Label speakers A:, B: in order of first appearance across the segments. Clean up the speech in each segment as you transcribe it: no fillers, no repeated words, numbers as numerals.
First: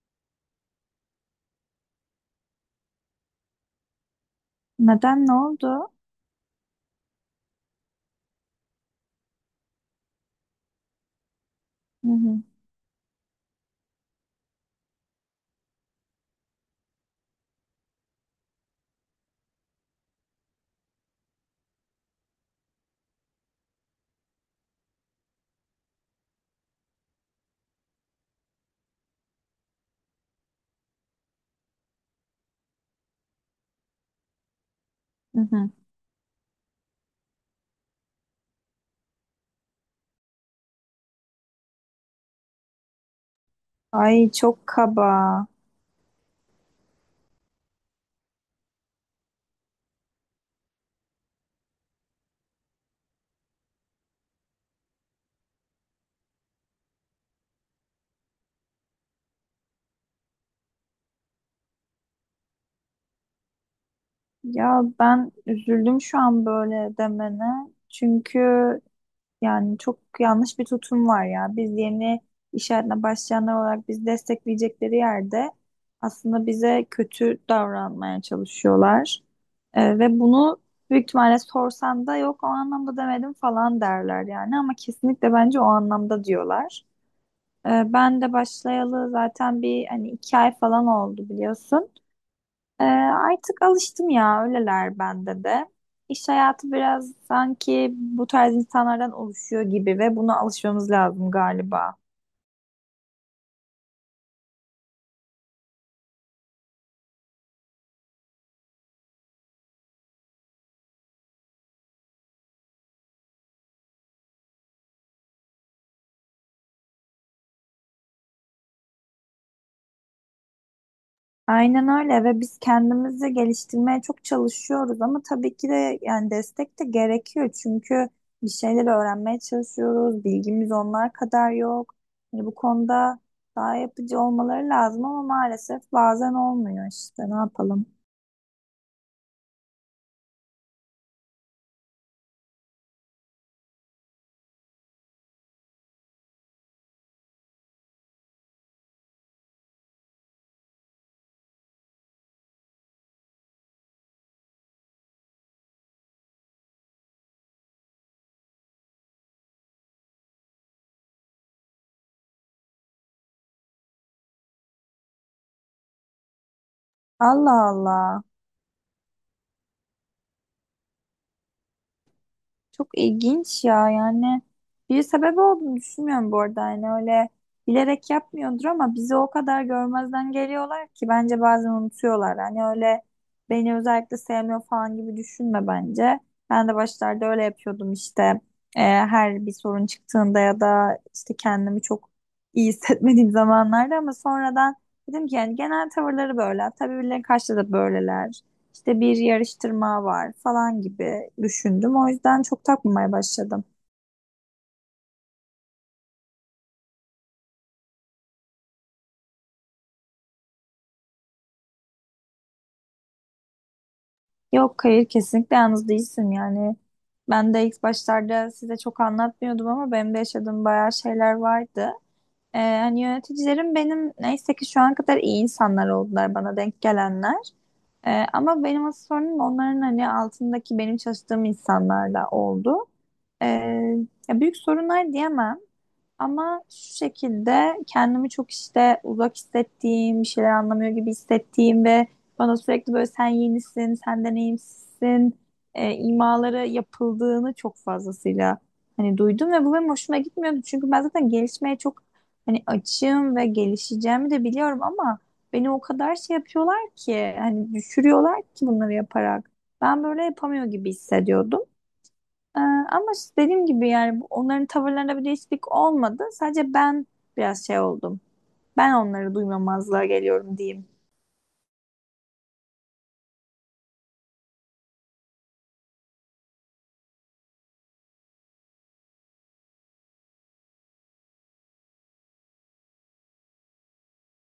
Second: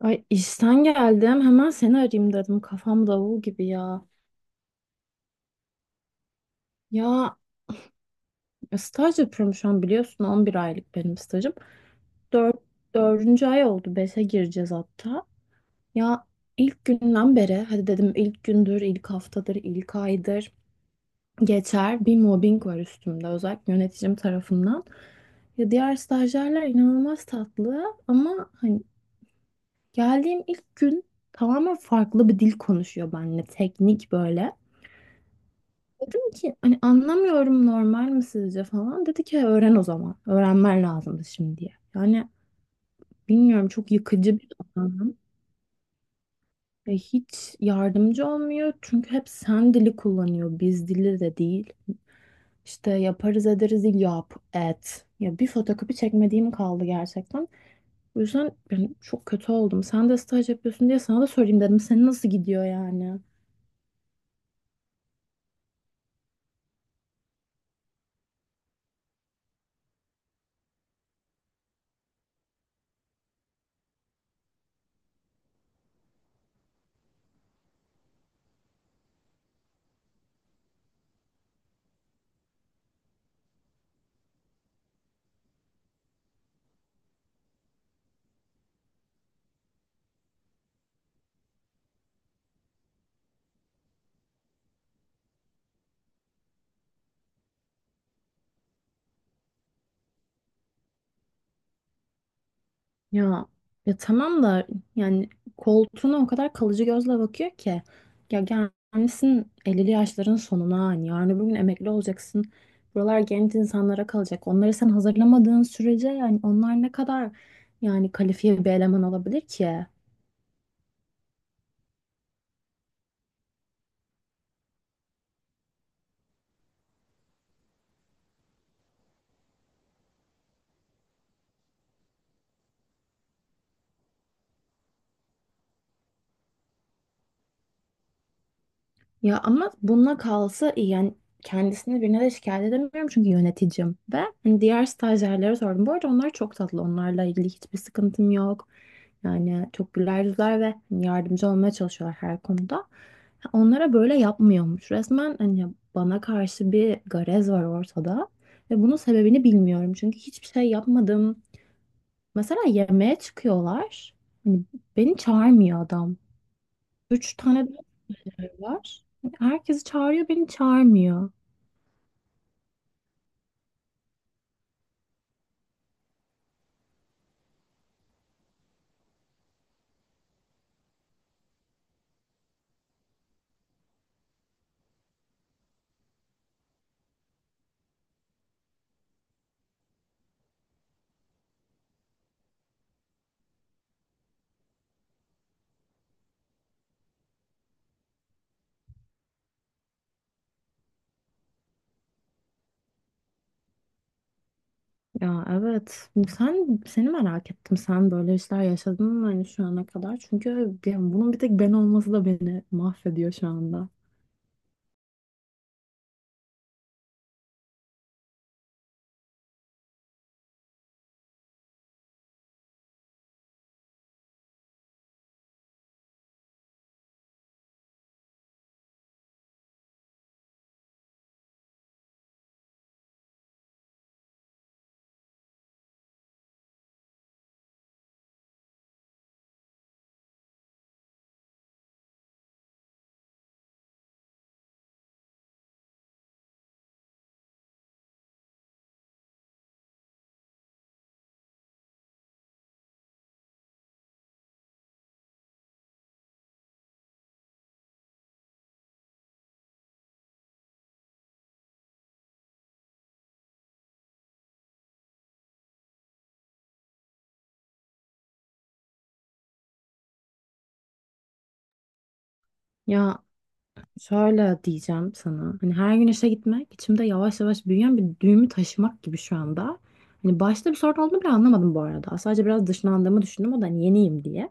A: Ay işten geldim. Hemen seni arayayım dedim. Kafam davul gibi ya.
B: Neden ne oldu?
A: Ya staj yapıyorum şu an biliyorsun. 11 aylık benim stajım.
B: Hı hı,
A: 4 Dördüncü ay oldu. 5'e gireceğiz hatta. Ya ilk günden beri hadi dedim, ilk gündür, ilk haftadır, ilk aydır geçer. Bir mobbing var üstümde. Özellikle yöneticim tarafından. Ya diğer stajyerler inanılmaz tatlı ama hani geldiğim ilk gün tamamen farklı bir dil konuşuyor benimle. Teknik böyle.
B: hı hı.
A: Dedim ki hani anlamıyorum, normal mi sizce falan. Dedi ki öğren o zaman. Öğrenmen lazımdı şimdiye. Yani bilmiyorum, çok
B: Ay
A: yıkıcı bir
B: çok kaba.
A: adam. Ve hiç yardımcı olmuyor. Çünkü hep sen dili kullanıyor. Biz dili de değil. İşte yaparız ederiz değil, yap et. Ya bir fotokopi çekmediğim kaldı gerçekten. O yüzden ben çok kötü oldum. Sen de staj yapıyorsun diye sana da sorayım dedim. Senin nasıl gidiyor yani?
B: Ya ben üzüldüm şu an böyle demene. Çünkü yani çok yanlış bir tutum var ya. Biz yeni iş hayatına başlayanlar olarak bizi destekleyecekleri yerde aslında bize kötü davranmaya çalışıyorlar. Ve bunu büyük ihtimalle sorsan da yok o anlamda demedim falan derler yani. Ama kesinlikle bence o anlamda diyorlar. Ben de başlayalı zaten bir hani iki ay falan oldu biliyorsun. Artık alıştım ya öyleler bende de. İş hayatı biraz sanki bu tarz insanlardan oluşuyor gibi ve buna alışmamız lazım galiba.
A: Ya ya tamam da, yani koltuğuna o kadar kalıcı gözle bakıyor ki, ya gelmişsin 50'li yaşların sonuna, hani yarın öbür gün emekli olacaksın. Buralar genç insanlara kalacak. Onları sen hazırlamadığın sürece yani onlar ne kadar yani kalifiye bir eleman olabilir ki?
B: Aynen öyle ve biz kendimizi geliştirmeye çok çalışıyoruz ama tabii ki de yani destek de gerekiyor çünkü bir şeyler öğrenmeye çalışıyoruz, bilgimiz onlar kadar yok. Yani bu konuda daha yapıcı olmaları lazım ama maalesef bazen olmuyor işte ne yapalım.
A: Ya ama bununla kalsa iyi. Yani kendisini birine de şikayet edemiyorum çünkü yöneticim. Ve hani diğer stajyerlere sordum. Bu arada onlar çok tatlı. Onlarla ilgili hiçbir sıkıntım yok. Yani çok güler yüzler ve hani yardımcı olmaya çalışıyorlar her konuda. Onlara böyle yapmıyormuş. Resmen hani bana karşı bir garez var ortada. Ve bunun sebebini bilmiyorum. Çünkü hiçbir şey yapmadım. Mesela yemeğe çıkıyorlar. Hani beni çağırmıyor adam. Üç
B: Allah
A: tane daha
B: Allah.
A: stajyer var. Herkesi çağırıyor, beni çağırmıyor.
B: Çok ilginç ya yani bir sebebi olduğunu düşünmüyorum bu arada yani öyle bilerek yapmıyordur ama bizi o kadar görmezden geliyorlar ki bence bazen unutuyorlar. Hani öyle beni özellikle sevmiyor falan gibi düşünme bence. Ben de başlarda öyle yapıyordum işte, her bir sorun çıktığında ya da işte kendimi çok iyi hissetmediğim zamanlarda ama sonradan dedim ki yani genel tavırları böyle tabii birilerine karşı da böyleler. İşte bir yarıştırma var falan gibi düşündüm. O yüzden çok takmamaya başladım.
A: Ya evet. Sen, seni merak ettim. Sen böyle işler yaşadın mı hani şu ana kadar? Çünkü ya bunun bir tek ben olması da beni mahvediyor şu anda.
B: Yok hayır kesinlikle yalnız değilsin yani. Ben de ilk başlarda size çok anlatmıyordum ama benim de yaşadığım bayağı şeyler vardı. Hani yöneticilerim benim neyse ki şu ana kadar iyi insanlar oldular bana denk gelenler. Ama benim asıl sorunum onların hani altındaki benim çalıştığım insanlarla oldu. Ee, Ya büyük sorunlar diyemem. Ama şu şekilde kendimi çok işte uzak hissettiğim, bir şeyler anlamıyor gibi hissettiğim ve bana sürekli böyle sen yenisin, sen deneyimsizsin imaları yapıldığını çok fazlasıyla hani duydum ve bu benim hoşuma gitmiyordu. Çünkü ben zaten gelişmeye çok hani açığım ve gelişeceğimi de biliyorum ama beni o kadar şey yapıyorlar ki hani düşürüyorlar ki bunları yaparak. Ben böyle yapamıyor gibi hissediyordum. Ama işte dediğim gibi yani onların tavırlarında bir değişiklik olmadı. Sadece ben biraz şey oldum. Ben onları duymamazlığa geliyorum diyeyim.
A: Ya şöyle diyeceğim sana. Hani her gün işe gitmek içimde yavaş yavaş büyüyen bir düğümü taşımak gibi şu anda. Hani başta bir sorun olduğunu bile anlamadım bu arada. Sadece biraz dışlandığımı düşündüm. O da hani yeniyim diye.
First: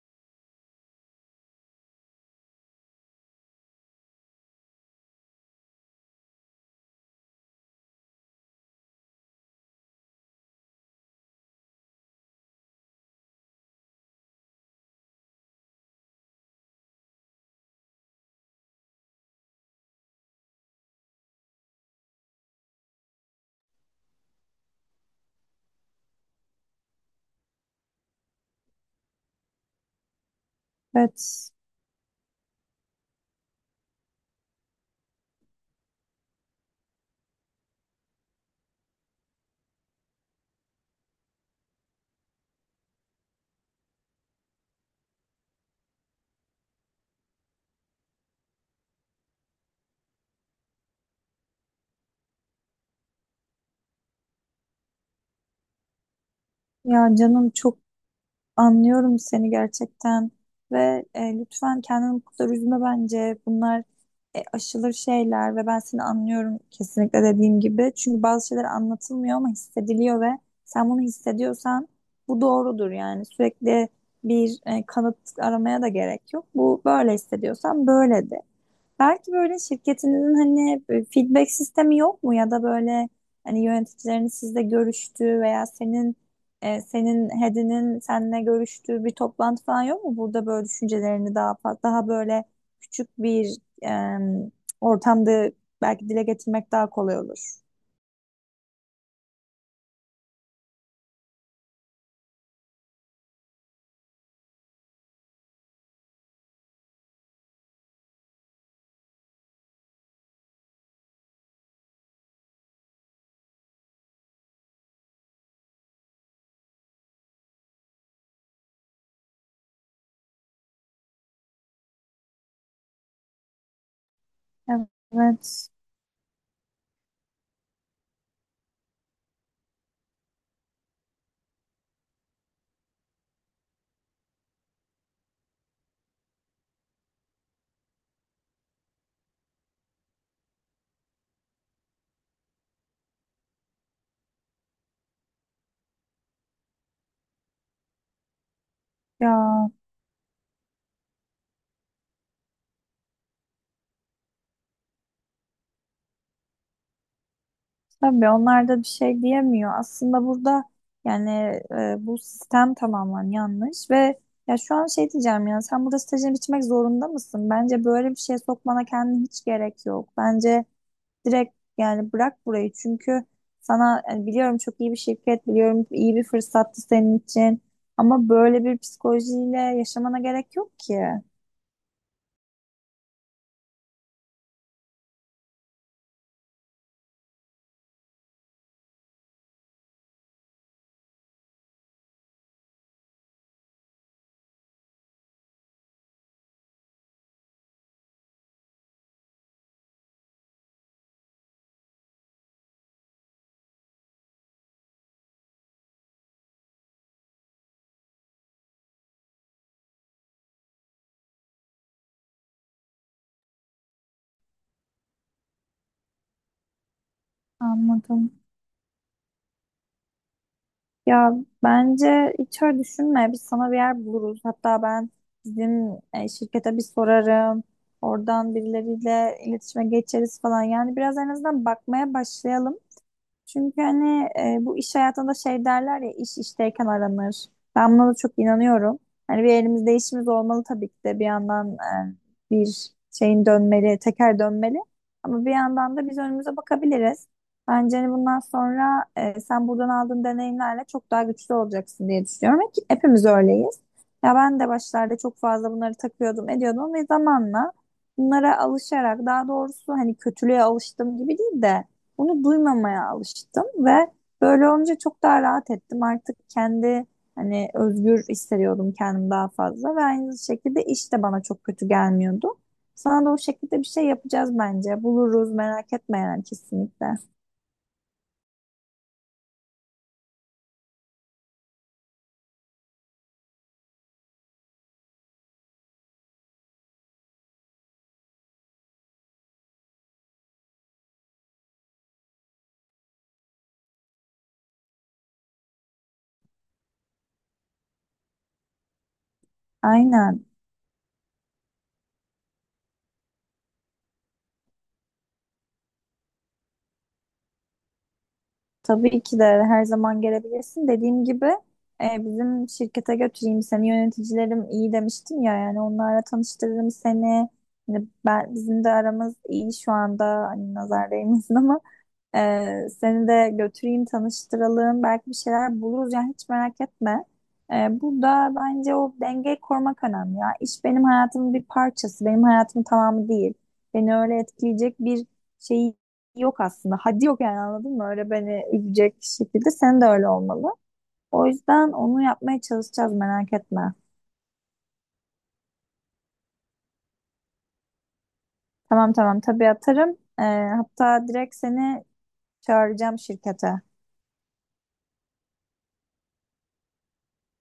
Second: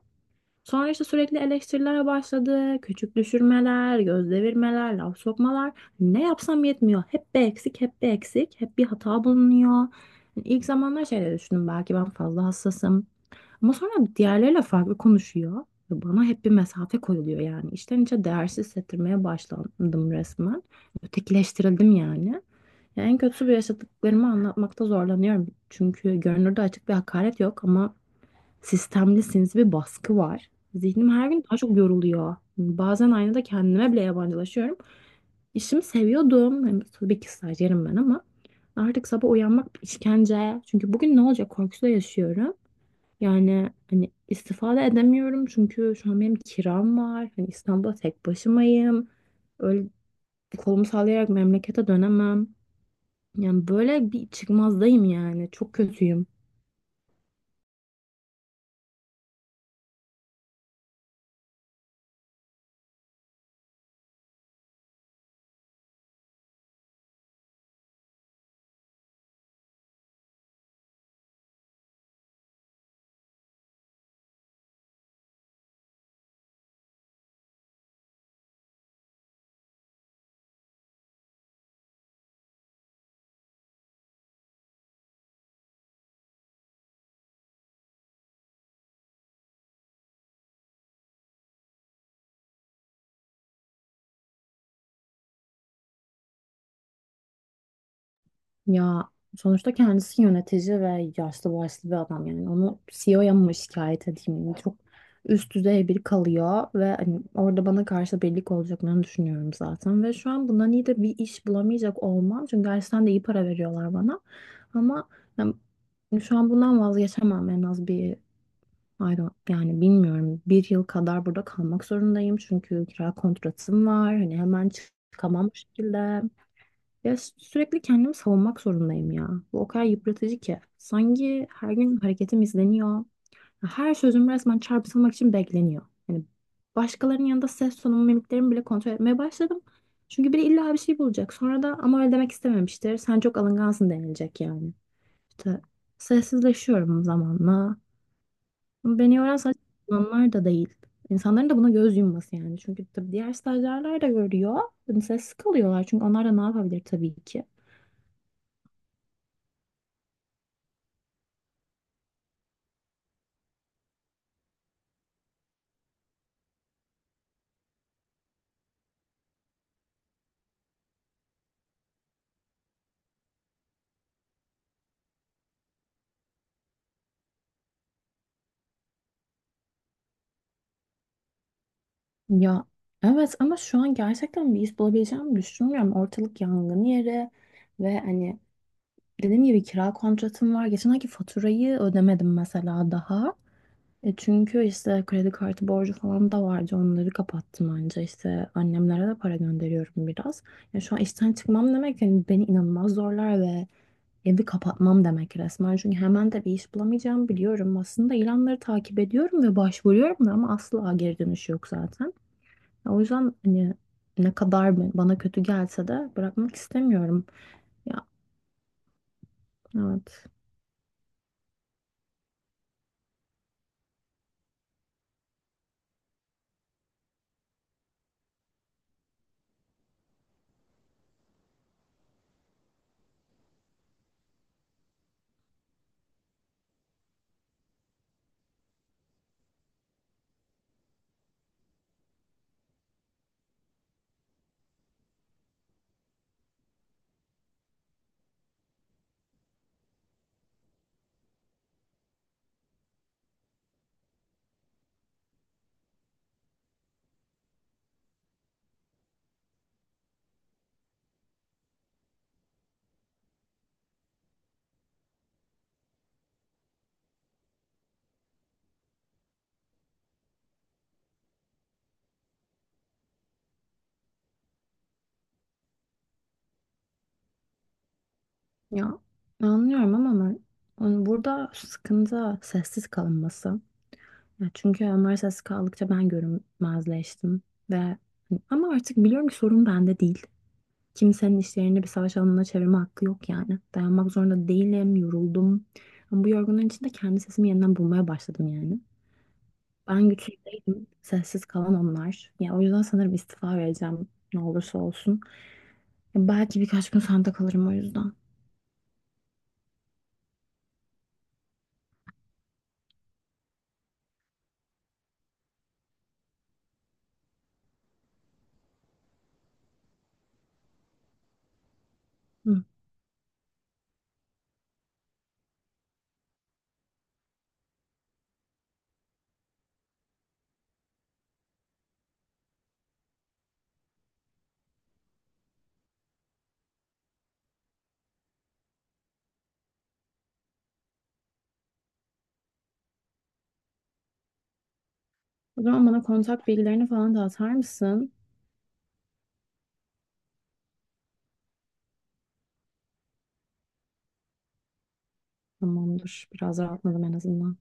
A: Sonra işte sürekli eleştirilere başladı. Küçük düşürmeler, göz devirmeler, laf sokmalar. Ne yapsam yetmiyor. Hep bir eksik, hep bir eksik, hep bir hata bulunuyor. Yani İlk zamanlar şeyleri düşündüm, belki ben fazla hassasım. Ama sonra diğerleriyle farklı konuşuyor. Ve bana hep bir mesafe koyuluyor yani. İçten içe değersiz hissettirmeye başlandım resmen. Ötekileştirildim yani. Ya en kötüsü, bu yaşadıklarımı anlatmakta zorlanıyorum. Çünkü görünürde açık bir hakaret yok ama sistemlisiniz bir baskı var. Zihnim her gün
B: Evet.
A: daha çok yoruluyor. Bazen aynada kendime bile yabancılaşıyorum. İşimi seviyordum. Hani tabii ki stajyerim ben ama artık sabah uyanmak bir işkence. Çünkü bugün ne olacak korkusuyla yaşıyorum. Yani hani istifade edemiyorum çünkü şu an benim kiram var. Hani İstanbul'da tek başımayım. Öyle kolumu sallayarak memlekete dönemem. Yani böyle bir çıkmazdayım yani. Çok kötüyüm.
B: Ya canım çok anlıyorum seni gerçekten ve lütfen kendini bu kadar üzme bence. Bunlar aşılır şeyler ve ben seni anlıyorum kesinlikle dediğim gibi. Çünkü bazı şeyler anlatılmıyor ama hissediliyor ve sen bunu hissediyorsan bu doğrudur yani. Sürekli bir kanıt aramaya da gerek yok. Bu böyle hissediyorsan böyle de. Belki böyle şirketinizin hani feedback sistemi yok mu ya da böyle hani yöneticilerin sizle görüştüğü veya senin senin head'inin seninle görüştüğü bir toplantı falan yok mu? Burada böyle düşüncelerini daha böyle küçük bir e, ortamda belki dile getirmek daha kolay olur.
A: Ya sonuçta kendisi yönetici ve yaşlı başlı bir adam, yani onu CEO'ya mı şikayet edeyim? Yani çok üst düzey biri kalıyor ve hani orada bana karşı birlik olacaklarını düşünüyorum zaten, ve şu an bundan iyi de bir iş bulamayacak olmam çünkü gerçekten de iyi para veriyorlar bana, ama yani şu an bundan vazgeçemem. En az bir I don't- yani bilmiyorum, bir yıl kadar burada kalmak zorundayım, çünkü kira kontratım var, hani hemen çıkamam bu
B: Evet,
A: şekilde. Ya sürekli kendimi savunmak zorundayım ya. Bu o kadar yıpratıcı ki. Sanki her gün hareketim izleniyor. Her sözüm resmen çarpıtılmak için bekleniyor. Yani başkalarının yanında ses tonumu, mimiklerimi bile kontrol etmeye başladım. Çünkü biri illa bir şey bulacak. Sonra da, ama öyle demek istememiştir, sen çok alıngansın denilecek yani. İşte sessizleşiyorum zamanla. Ama beni yoran sadece
B: ya
A: uzmanlar da değil. İnsanların da buna göz yumması yani. Çünkü tabii diğer stajyerler de görüyor. Hani sessiz kalıyorlar. Çünkü onlar da ne yapabilir tabii ki.
B: tabii onlar da bir şey diyemiyor. Aslında burada yani bu sistem tamamen yanlış ve ya şu an şey diyeceğim ya sen burada stajını bitirmek zorunda mısın? Bence böyle bir şeye sokmana kendine hiç gerek yok. Bence direkt yani bırak burayı çünkü sana yani biliyorum çok iyi bir şirket, biliyorum iyi bir fırsattı senin için ama böyle bir psikolojiyle yaşamana gerek yok ki.
A: Ya evet, ama şu an gerçekten bir iş bulabileceğimi düşünmüyorum. Ortalık yangın yeri ve hani dediğim gibi kira kontratım var. Geçen ayki faturayı ödemedim mesela daha. Çünkü işte kredi kartı borcu falan da vardı. Onları kapattım anca. İşte annemlere de para gönderiyorum biraz. Ya şu an işten çıkmam demek yani beni inanılmaz zorlar ve evi kapatmam demek resmen. Çünkü hemen de bir iş bulamayacağım, biliyorum. Aslında ilanları takip ediyorum ve başvuruyorum da, ama asla geri dönüş yok zaten. O yüzden hani ne kadar bana kötü gelse de bırakmak istemiyorum. Ya
B: Anladım.
A: evet.
B: Ya bence hiç öyle düşünme. Biz sana bir yer buluruz. Hatta ben bizim şirkete bir sorarım. Oradan birileriyle iletişime geçeriz falan. Yani biraz en azından bakmaya başlayalım. Çünkü hani bu iş hayatında şey derler ya iş işteyken aranır. Ben buna da çok inanıyorum. Hani bir elimizde işimiz olmalı tabii ki de bir yandan bir şeyin dönmeli, teker dönmeli. Ama bir yandan da biz önümüze bakabiliriz. Bence hani bundan sonra, sen buradan aldığın deneyimlerle çok daha güçlü olacaksın diye düşünüyorum. Ki hepimiz öyleyiz. Ya ben de başlarda çok fazla bunları takıyordum, ediyordum ve zamanla bunlara alışarak daha doğrusu hani kötülüğe alıştım gibi değil de bunu duymamaya alıştım ve böyle olunca çok daha rahat ettim. Artık kendi hani özgür hissediyordum kendimi daha fazla ve aynı şekilde iş de bana çok kötü gelmiyordu. Sana da o şekilde bir şey yapacağız bence. Buluruz merak etme yani kesinlikle.
A: Ya anlıyorum ama ben, yani burada sıkıntı sessiz kalınması. Ya çünkü onlar sessiz kaldıkça ben görünmezleştim ve hani, ama artık biliyorum ki sorun bende değil. Kimsenin işlerini bir savaş alanına çevirme hakkı yok yani. Dayanmak zorunda değilim, yoruldum. Ama bu yorgunluğun içinde kendi sesimi yeniden bulmaya başladım yani. Ben güçlü
B: Aynen.
A: değilim, sessiz kalan onlar. Ya o yüzden sanırım istifa vereceğim, ne olursa olsun. Ya belki birkaç gün sende kalırım o yüzden.
B: Tabii ki de her zaman gelebilirsin. Dediğim gibi, bizim şirkete götüreyim seni, yöneticilerim iyi demiştim ya yani onlarla tanıştırırım seni. Hani ben, bizim de aramız iyi şu anda hani nazar değmesin ama
A: Hı.
B: Seni de götüreyim, tanıştıralım. Belki bir şeyler buluruz. Yani hiç merak etme. Burada bence o dengeyi korumak önemli ya. İş benim hayatımın bir parçası. Benim hayatımın tamamı değil. Beni öyle etkileyecek bir şey yok aslında. Hadi yok yani anladın mı? Öyle beni üzecek şekilde sen de öyle olmalı. O yüzden onu yapmaya çalışacağız merak etme.
A: O zaman bana kontak bilgilerini falan da atar mısın?
B: Tamam tamam tabii atarım. Ee, Hatta direkt seni çağıracağım şirkete.
A: Tamamdır. Biraz rahatladım en azından.